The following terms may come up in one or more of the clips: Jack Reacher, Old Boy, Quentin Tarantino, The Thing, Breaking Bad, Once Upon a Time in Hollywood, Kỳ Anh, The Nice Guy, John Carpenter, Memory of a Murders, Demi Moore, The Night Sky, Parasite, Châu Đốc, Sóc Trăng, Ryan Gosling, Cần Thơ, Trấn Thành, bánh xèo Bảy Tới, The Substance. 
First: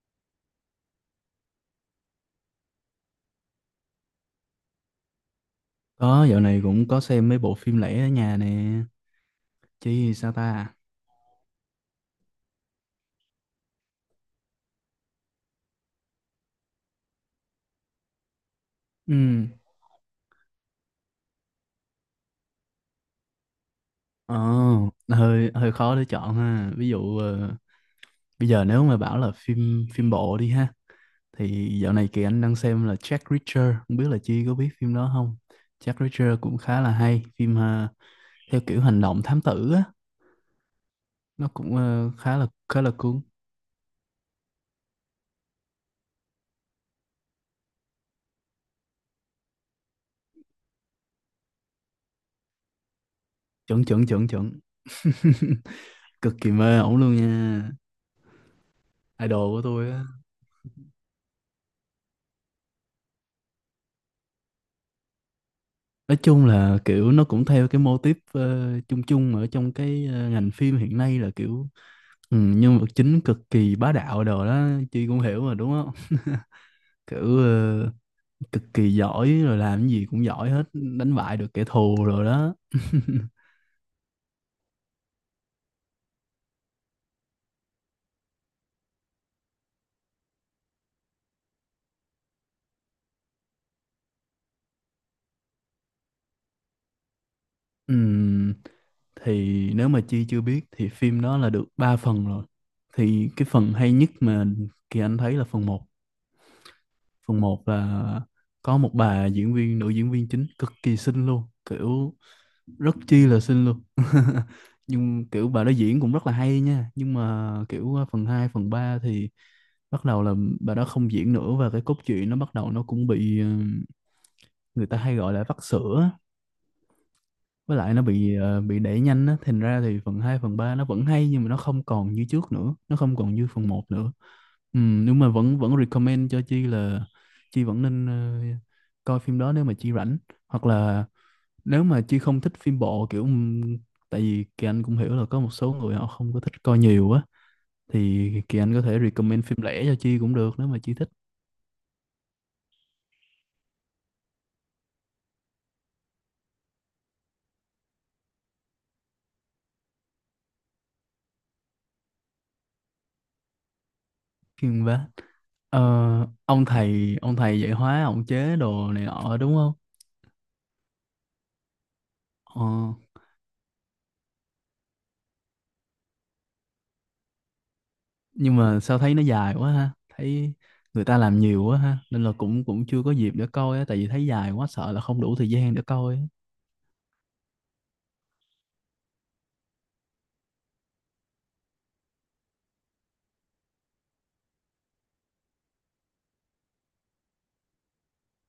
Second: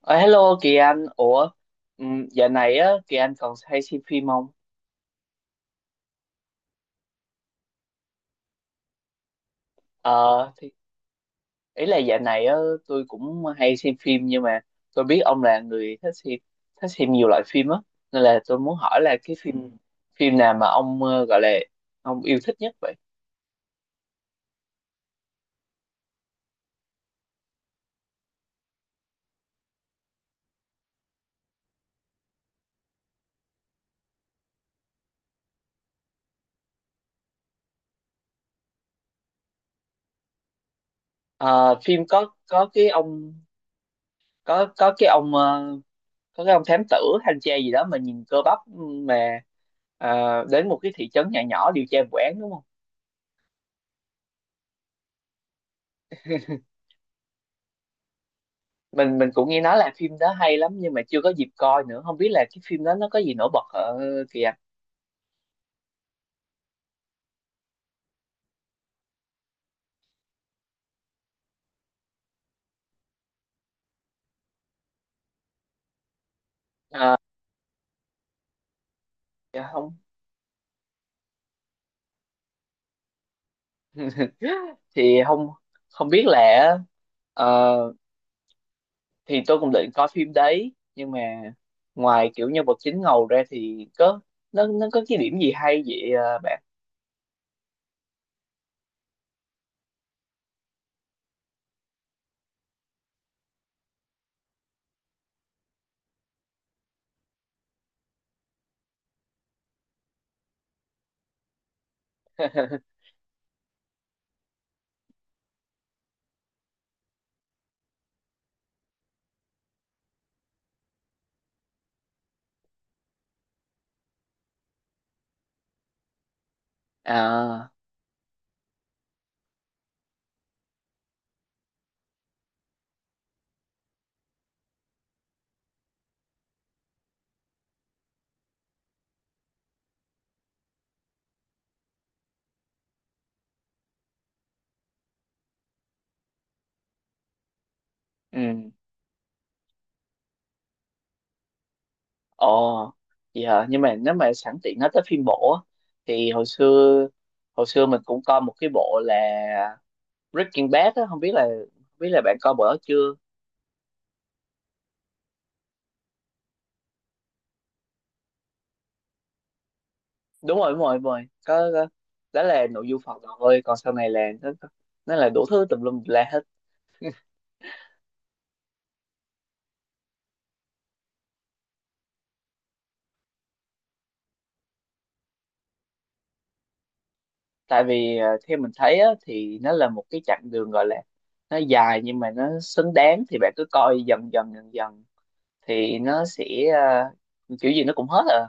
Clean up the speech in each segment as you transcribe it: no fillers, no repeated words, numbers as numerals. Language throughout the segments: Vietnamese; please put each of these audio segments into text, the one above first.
Ờ, Hello Kỳ Anh, ủa dạo này á Kỳ Anh còn hay xem phim không? Có, dạo này cũng có xem mấy bộ phim lẻ ở nhà nè. Chứ sao Ờ thì ta? Ý là dạo này á, tôi cũng hay xem phim, nhưng mà tôi biết ông là người thích xem, thích xem nhiều loại phim á, nên là tôi muốn hỏi là cái Ừ. phim phim nào mà ông gọi là ông yêu thích nhất vậy? Ồ, hơi hơi khó để chọn ha. Ví dụ bây giờ nếu mà bảo là phim phim bộ đi ha thì dạo này Kỳ Anh đang xem là Jack Reacher, không biết là Chi có biết phim đó không? Jack Reacher cũng khá là hay, phim theo kiểu hành động thám tử á, nó cũng Ờ, phim có khá là có khá cái là cuốn. ông có cái ông có cái ông thám tử, thanh tra gì đó mà nhìn cơ bắp, mà ờ, đến một cái thị trấn nhỏ nhỏ điều tra vụ án đúng không? Chuẩn chuẩn chuẩn chuẩn. Cực kỳ mê ổng luôn nha. Mình cũng Idol nghe của nói tôi. là phim đó hay lắm, nhưng mà chưa có dịp coi nữa, không biết là cái phim đó nó có gì nổi bật ở kìa. Nói chung là kiểu nó cũng theo cái mô típ chung chung ở trong cái ngành phim hiện nay là kiểu nhân vật chính cực kỳ bá đạo đồ đó. Chi cũng hiểu mà đúng không? Ờ, Kiểu cực kỳ giỏi rồi dạ làm cái không. gì cũng giỏi hết, đánh bại được kẻ thù rồi đó. thì không Không biết là, ờ, thì tôi cũng định coi phim đấy, nhưng mà ngoài kiểu nhân vật chính ngầu ra thì có, nó có cái điểm gì hay vậy ờ, bạn? Ừm, thì nếu mà Chi chưa biết thì phim đó là được 3 phần rồi, thì cái phần hay nhất mà Kỳ Anh thấy là phần một là có một bà diễn viên, nữ diễn viên chính cực kỳ xinh luôn, kiểu rất chi là xinh luôn. Nhưng kiểu bà đó diễn cũng rất là hay nha, nhưng mà kiểu phần 2 phần 3 thì bắt đầu là bà đó không diễn nữa, và cái cốt truyện nó bắt đầu nó cũng bị người ta hay gọi là vắt sữa á. À, Với lại nó bị đẩy nhanh á, thành ra thì phần 2 phần 3 nó vẫn hay nhưng mà nó không còn như trước nữa, nó không còn như phần một nữa. Ừ, nhưng mà vẫn vẫn recommend cho Chi là Chi vẫn nên coi phim đó nếu mà Chi rảnh, hoặc là nếu mà Chi không thích phim bộ kiểu tại vì Kỳ Anh cũng hiểu là có một số người họ không có thích coi nhiều á, thì Kỳ ừ. Anh có thể recommend phim lẻ cho Chi cũng được nếu mà Chi thích Ồ, vậy hả, nhưng mà nếu mà sẵn tiện nói tới phim bộ á, thì hồi xưa mình cũng coi một cái bộ là Breaking Bad á, không biết là bạn coi bữa đó chưa? phim vá. Ờ, ông thầy dạy hóa, ông chế đồ này nọ đúng không? Đúng rồi, đúng rồi, đúng rồi, có, có. Đó ờ, là nội dung phần đầu thôi, còn sau này là nó là đủ thứ tùm lum la hết. nhưng mà sao thấy nó dài quá ha, thấy người ta làm nhiều quá ha, nên là cũng cũng chưa có dịp để coi á, tại vì thấy dài quá sợ là không đủ thời gian để coi á. Tại vì à, theo mình thấy á, thì nó là một cái chặng đường, gọi là nó dài nhưng mà nó xứng đáng, thì bạn cứ coi dần dần thì nó sẽ, à, kiểu gì nó cũng hết à.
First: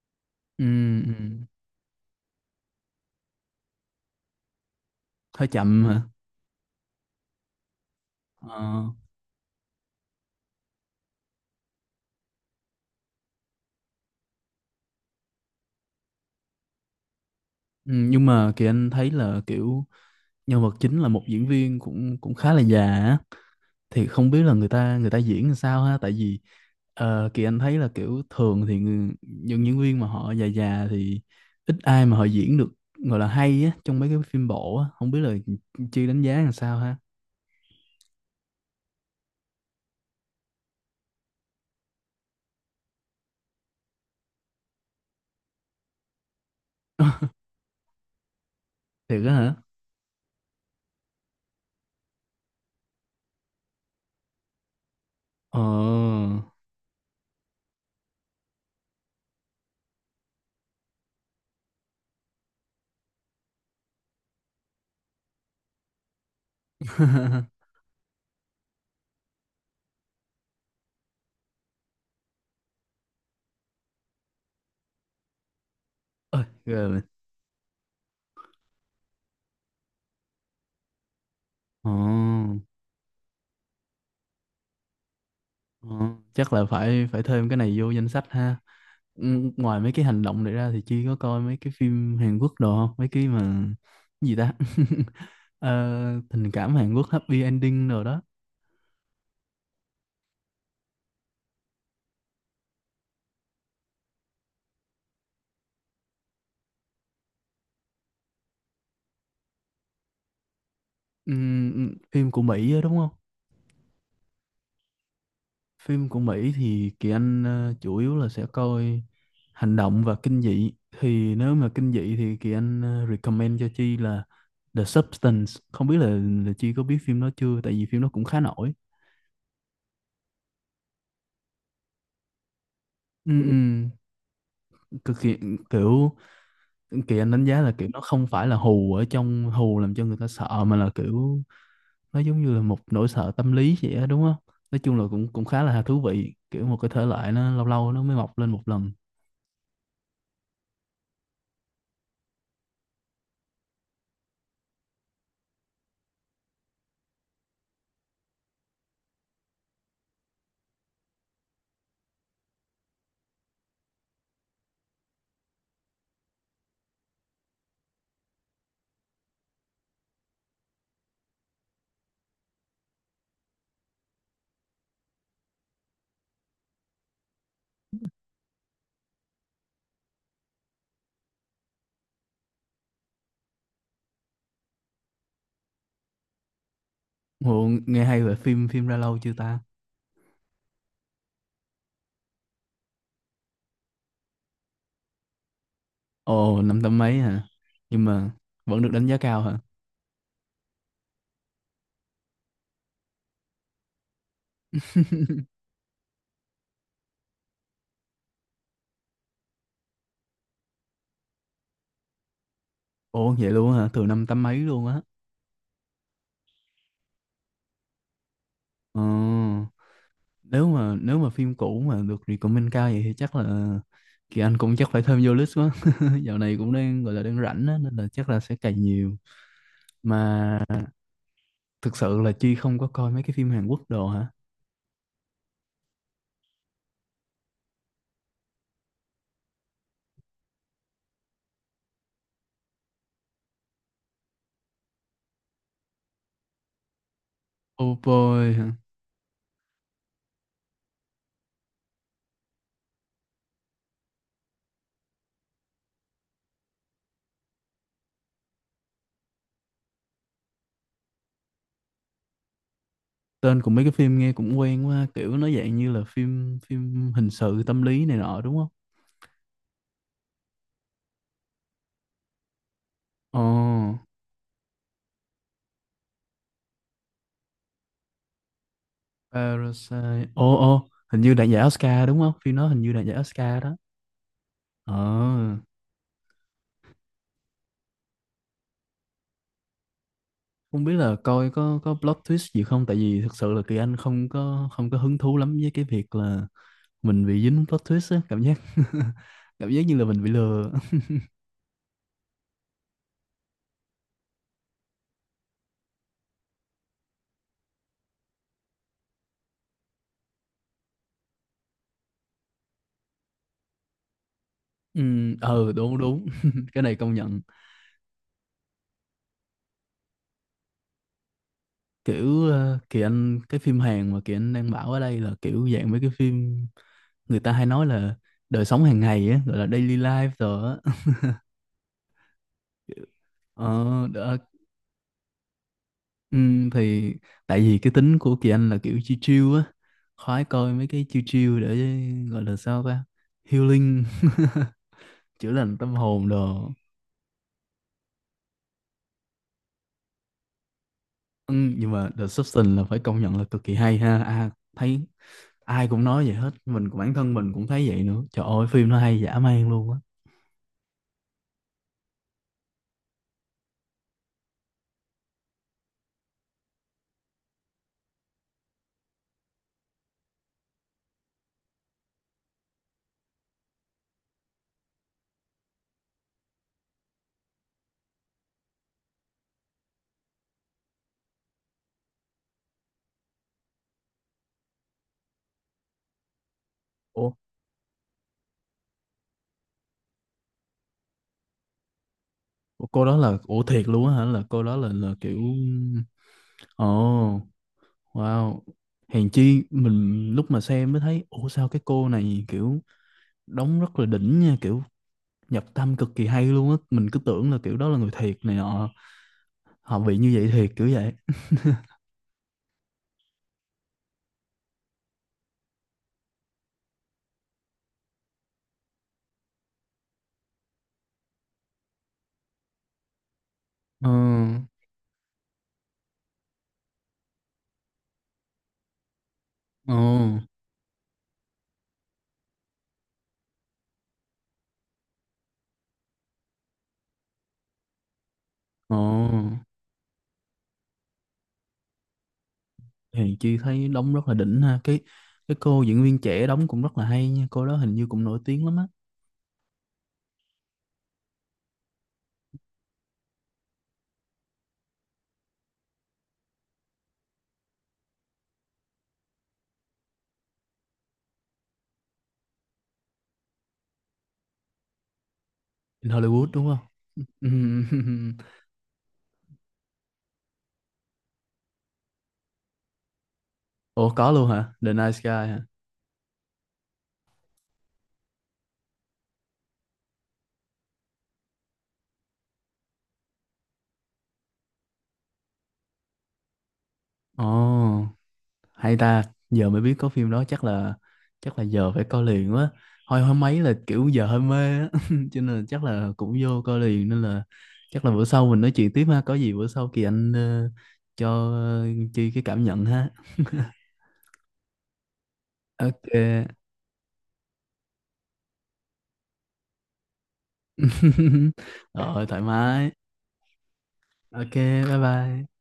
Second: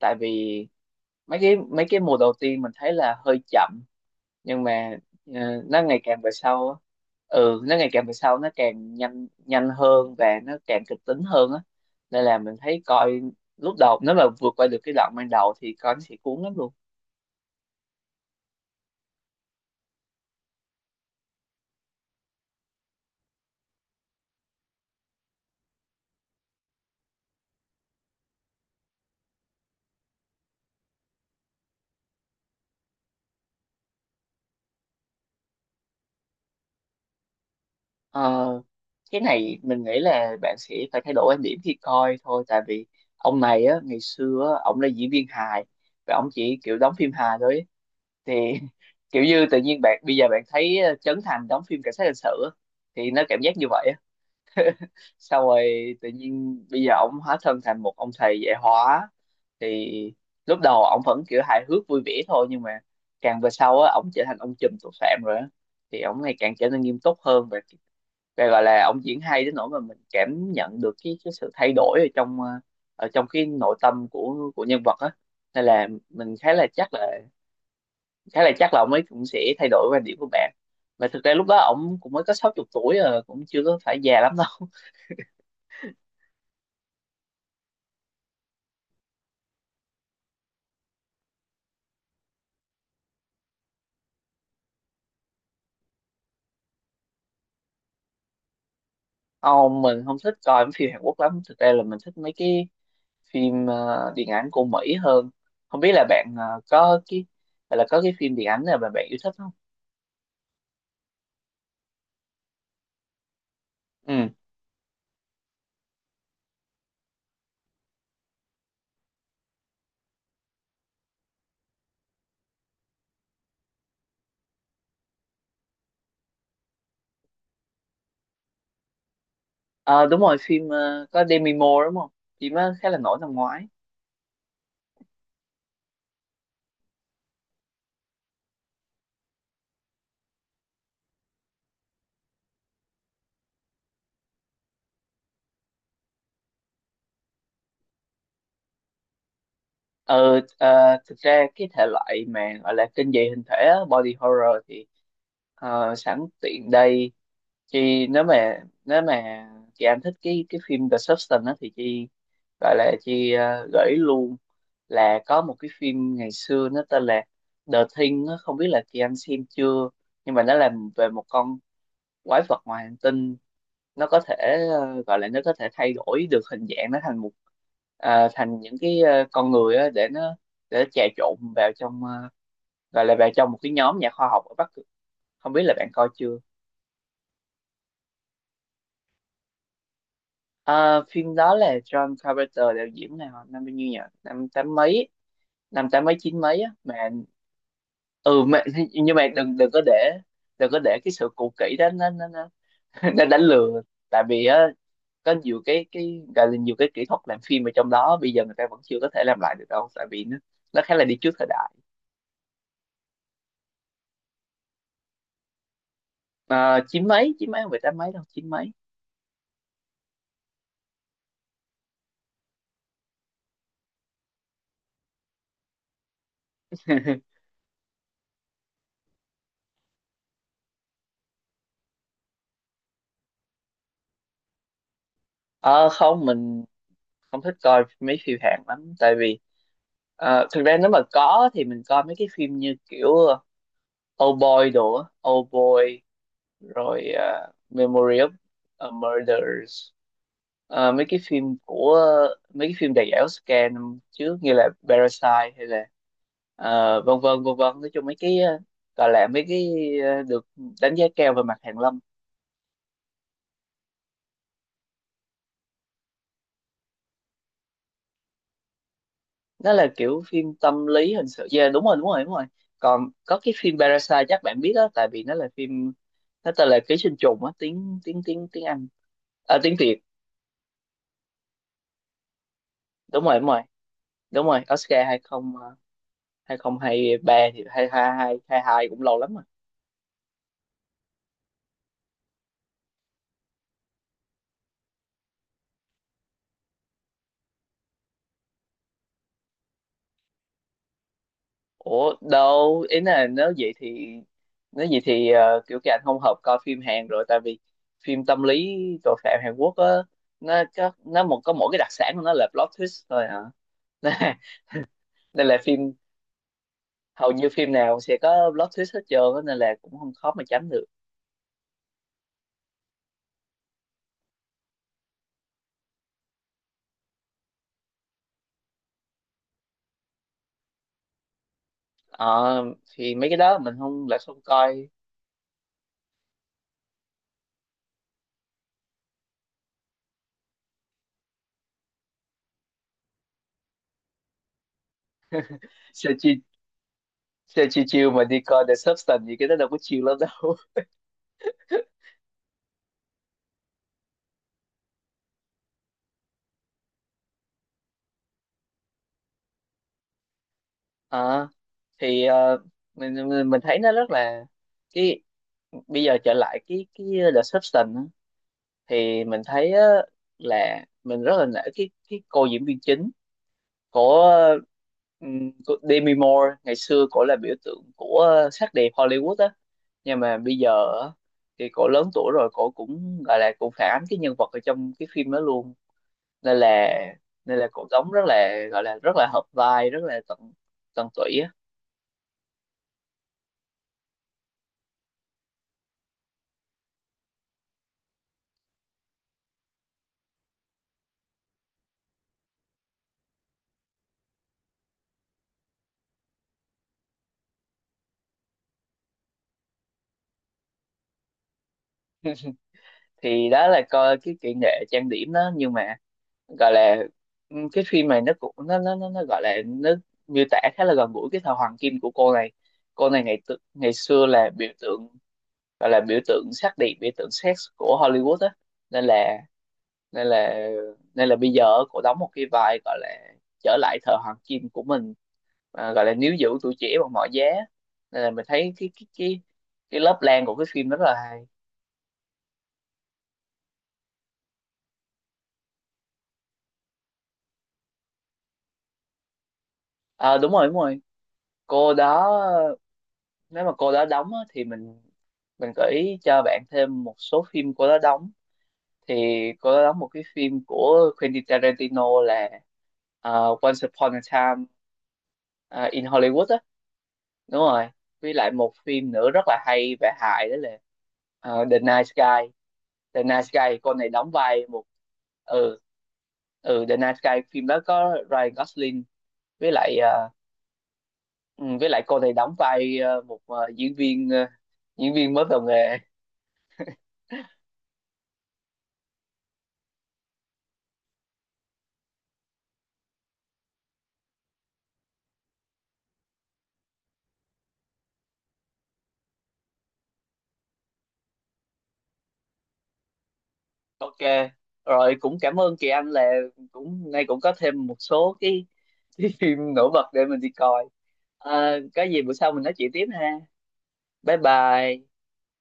Tại Ừ, vì mấy ừ. cái mấy cái mùa đầu tiên mình thấy là hơi chậm, nhưng mà Hơi ờ, nó chậm ngày hả? càng về sau á, ừ, nó ngày càng về sau nó ờ, càng nhanh nhanh hơn và nó càng kịch tính hơn á, nên là mình thấy coi lúc đầu nếu mà vượt qua được cái đoạn ban đầu thì coi nó sẽ cuốn lắm luôn. ừ, nhưng mà Kỳ Anh thấy là kiểu nhân vật chính là một diễn viên cũng cũng khá là già á, thì không biết là người ta diễn làm sao ha, tại vì Kỳ Anh thấy là kiểu thường thì những diễn viên mà họ già già thì ít ai mà họ diễn được gọi là hay á trong mấy cái phim bộ á, không biết là Chi đánh giá làm sao ha. Ờ, cái này mình nghĩ là bạn sẽ phải thay đổi quan điểm khi coi thôi, tại vì ông này á, ngày xưa á, ông là diễn viên hài và ông chỉ kiểu đóng phim hài thôi ấy. Thì Thiệt kiểu á như hả? tự nhiên bạn bây giờ bạn thấy ờ, Trấn Thành đóng phim cảnh sát hình sự á, thì nó cảm giác như vậy. Sau Ờ. rồi tự nhiên bây giờ ổng hóa thân thành một ông thầy dạy hóa, thì lúc đầu ổng vẫn kiểu hài hước vui vẻ thôi, nhưng mà càng về sau á ổng trở thành ông trùm tội phạm rồi á, thì ổng ngày càng trở nên nghiêm túc hơn, và gọi là ổng diễn hay đến nỗi mà mình cảm nhận được cái sự thay đổi ở trong ở trong cái nội tâm của nhân vật á, nên là mình Ơi ghê vậy. Khá là chắc là ông ấy cũng sẽ thay đổi quan điểm của bạn. Mà thực ra lúc đó Ờ. ổng cũng mới có 60 tuổi rồi, cũng chưa có phải già lắm đâu. Ờ, chắc là phải phải thêm cái này vô danh sách ha. Ừ, ngoài mấy cái hành động này ra thì Chi có coi mấy cái phim Hàn Quốc đồ không? Mấy cái mà cái gì ta? Ờ, tình cảm Hàn Quốc happy ending rồi đó. Ông, mình không thích coi mấy phim Hàn Quốc lắm, thực ra là mình thích mấy cái phim ờ, điện ảnh của Mỹ hơn. Không biết là bạn có cái, hay là có cái phim điện ảnh nào mà bạn yêu thích không? Phim của Mỹ á, đúng không? Ừ. Phim của Mỹ thì Kỳ Anh chủ yếu là sẽ coi hành động và kinh dị. Thì nếu mà kinh dị thì Kỳ Anh recommend cho Chi là The Substance. Không biết là Chi có biết phim đó chưa? Tại vì phim đó cũng khá nổi. Ờ, đúng rồi, phim có Demi Moore đúng không, phim đó khá là nổi năm Ừ, ngoái. ừ, cực kỳ, kiểu Kỳ Anh đánh giá là kiểu nó không phải là hù ở trong hù làm cho người ta sợ, mà là kiểu nó giống như là một nỗi sợ tâm lý vậy á, đúng không? Nói chung là cũng cũng khá là thú vị, kiểu một cái thể loại nó lâu lâu nó mới mọc lên một lần. ờ ờ, Thực ra cái thể loại mà gọi là kinh dị hình thể á, body horror, thì sẵn tiện đây chị, nếu mà chị Anh thích cái phim The Substance á, thì chị gọi là chị gợi ý luôn là có một cái phim ngày xưa nó tên là The Thing á, không biết là chị Anh xem chưa, nhưng mà nó làm về một con quái vật ngoài hành tinh. Nó có thể gọi là nó có thể thay đổi được hình dạng nó thành một, thành những cái con người á, để nó trà trộn vào trong gọi là vào trong một cái nhóm nhà khoa học ở Bắc Cực, không biết là bạn coi chưa? Ồ, nghe hay. Về phim phim ra lâu chưa ta? Ờ, phim đó là John Carpenter đạo diễn, này nào năm bao nhiêu nhỉ, năm tám mấy, năm tám mấy chín mấy Ồ, á năm mà. tám mấy hả? Nhưng mà Ừ mà, vẫn được đánh nhưng giá mà cao đừng hả? đừng có để, đừng có để cái sự cũ kỹ đó nó nó đánh lừa. Tại vì á có nhiều cái gọi là nhiều cái kỹ thuật làm phim ở trong đó bây giờ người ta vẫn chưa có thể làm lại được đâu, tại vì nó khá là đi trước thời đại. Ồ, vậy luôn hả? Từ năm tám mấy luôn á. Ờ, chín mấy, chín mấy, không phải tám mấy đâu, chín mấy. Ồ. Nếu mà phim cũ mà được recommend cao vậy thì chắc là Kỳ Anh cũng chắc phải thêm vô list quá. Dạo này cũng đang gọi là đang rảnh á, nên là chắc là sẽ cày nhiều mà. Thực sự là Chi không có coi mấy cái phim Hàn Quốc đồ hả? Ờ không, mình không thích coi mấy phim Hàn lắm, tại vì ờ, thực ra nếu mà có thì mình coi mấy cái phim như kiểu Old Boy đồ á. Old Boy, rồi ờ, Oh Memory of boy hả? a Murders. Ờ, mấy cái phim đầy ảo scam năm trước như là Parasite, hay là ờ, vân vân vân vân, nói chung mấy cái gọi là mấy cái được đánh giá cao về mặt hàn lâm. Tên của mấy cái phim nghe cũng quen quá, kiểu nó dạng như là phim phim hình sự tâm lý này nọ đúng không? Nó là kiểu phim tâm lý hình sự, yeah, đúng rồi, đúng rồi, đúng rồi. Còn có Ồ. cái phim Parasite chắc bạn biết đó, tại vì nó là phim, nó tên là Ký sinh trùng á, tiếng tiếng tiếng tiếng Anh, à, tiếng Việt. Parasite. Ồ, ồ, hình như đạt giải Oscar đúng không, phim nó hình như đạt giải Đúng rồi, đúng rồi, Oscar đó. đúng rồi, Ờ. Oscar hai không, à, hai không hai ba, thì hai hai hai hai hai cũng lâu lắm rồi. Không biết là coi có plot twist gì không, tại vì thực sự là Kỳ Anh không có hứng thú lắm với cái việc là mình bị dính plot twist á, cảm giác cảm giác như là mình bị lừa. Ủa đâu, ý là nếu vậy thì, ờ, kiểu cái anh không hợp coi phim Hàn rồi, tại vì phim tâm lý tội phạm Hàn Quốc á, nó có nó một có mỗi cái đặc sản của nó là plot twist thôi hả? Ừ, Đây là ờ, phim, đúng đúng. Cái này công hầu nhận. như phim nào sẽ có plot twist hết trơn á, nên là cũng không khó mà tránh được. Kiểu Kỳ Anh, cái phim Hàn mà Kỳ Anh đang bảo ở đây là kiểu dạng mấy cái phim người ta hay nói là đời sống hàng ngày á, gọi là daily life rồi á. Ờ, thì mấy cái đó mình Ờ không, lại đó, không coi. ừ, thì tại vì cái tính của Kỳ Anh là kiểu chill chill, khoái coi mấy cái chill chill để gọi là sao ta, healing, chữa lành tâm sao hồn chi đồ. Sao chi chiêu mà đi coi The Substance gì, cái đó đâu có chiêu lắm đâu. Ừ, nhưng mà The Substance là phải công nhận là cực kỳ hay ha. À, thấy ai cũng nói vậy hết, mình cũng, bản thân mình cũng thấy vậy nữa, trời ơi phim nó hay dã man luôn á. Ờ, thì ờ, mình thấy nó rất là cái, bây giờ trở lại cái The Substance á, thì mình thấy á, là mình rất là nể cái cô diễn viên chính của của Demi Moore. Ngày xưa cổ là biểu tượng của sắc đẹp Hollywood á, nhưng mà bây giờ á, thì cổ lớn tuổi rồi, cổ cũng gọi là cũng phản ánh cái nhân vật ở trong cái phim đó luôn, nên là Ủa, cổ đóng rất là, gọi là rất là hợp vai, rất là tận, tận tụy á. ủa, cô đó là, ủa thiệt luôn á hả, là cô đó là kiểu ồ, oh, wow, hèn chi mình lúc mà xem mới thấy ủa sao cái cô này kiểu đóng rất là đỉnh nha, kiểu nhập tâm cực kỳ hay luôn á, mình cứ tưởng là kiểu đó là người thiệt này nọ, họ bị như vậy thiệt kiểu vậy. Thì đó là coi cái kỹ nghệ trang điểm đó, nhưng mà gọi là, ừ, cái phim này nó cũng nó gọi là nó miêu tả khá là gần gũi cái thời hoàng kim của cô này. Cô này ngày ngày Ờ xưa là biểu tượng, gọi là biểu tượng sắc đẹp, biểu tượng sex của Hollywood á, nên là ờ nên là bây giờ cô đóng một cái vai gọi là trở lại thời hoàng kim của mình, à, gọi là níu giữ tuổi trẻ bằng mọi giá, nên là mình thấy ờ, cái lớp lang của cái phim rất là hay. thì chị thấy đóng rất là đỉnh ha, cái cô diễn viên trẻ đóng cũng rất là hay nha, cô đó hình như cũng nổi tiếng lắm á. À, đúng rồi, đúng rồi, cô đó, nếu mà cô đó đóng á, thì mình gợi ý cho bạn thêm một số phim cô đó đóng. Thì cô đó đóng một cái phim của Quentin Tarantino là à, Once Upon a Time, à, in In Hollywood Hollywood á. đúng không? Đúng Ừm. rồi, với lại một phim nữa rất là hay về hài đó là ờ, The Night Sky. The Night Sky cô này Ủa đóng có luôn vai hả, một, The Nice Guy hả? ừ, ừ, The Night Sky phim đó có Ryan Gosling, với lại ừ, với lại cô này đóng vai một diễn viên, diễn viên mới vào nghề. Ồ hay ta, giờ mới biết có phim đó, chắc là giờ phải coi liền quá. Hồi hôm mấy là kiểu giờ hơi mê á, cho nên là chắc là cũng vô coi liền, nên là chắc là bữa sau mình nói chuyện tiếp ha. Có gì bữa sau Kỳ Anh cho Chi cái cảm nhận ha. OK, rồi cũng cảm ơn chị Anh, OK. là cũng nay cũng có thêm một số cái phim nổi bật để mình đi coi. Ờ, có gì Rồi, bữa thoải sau mình nói chuyện mái. tiếp ha, bye OK. Bye bye. bye.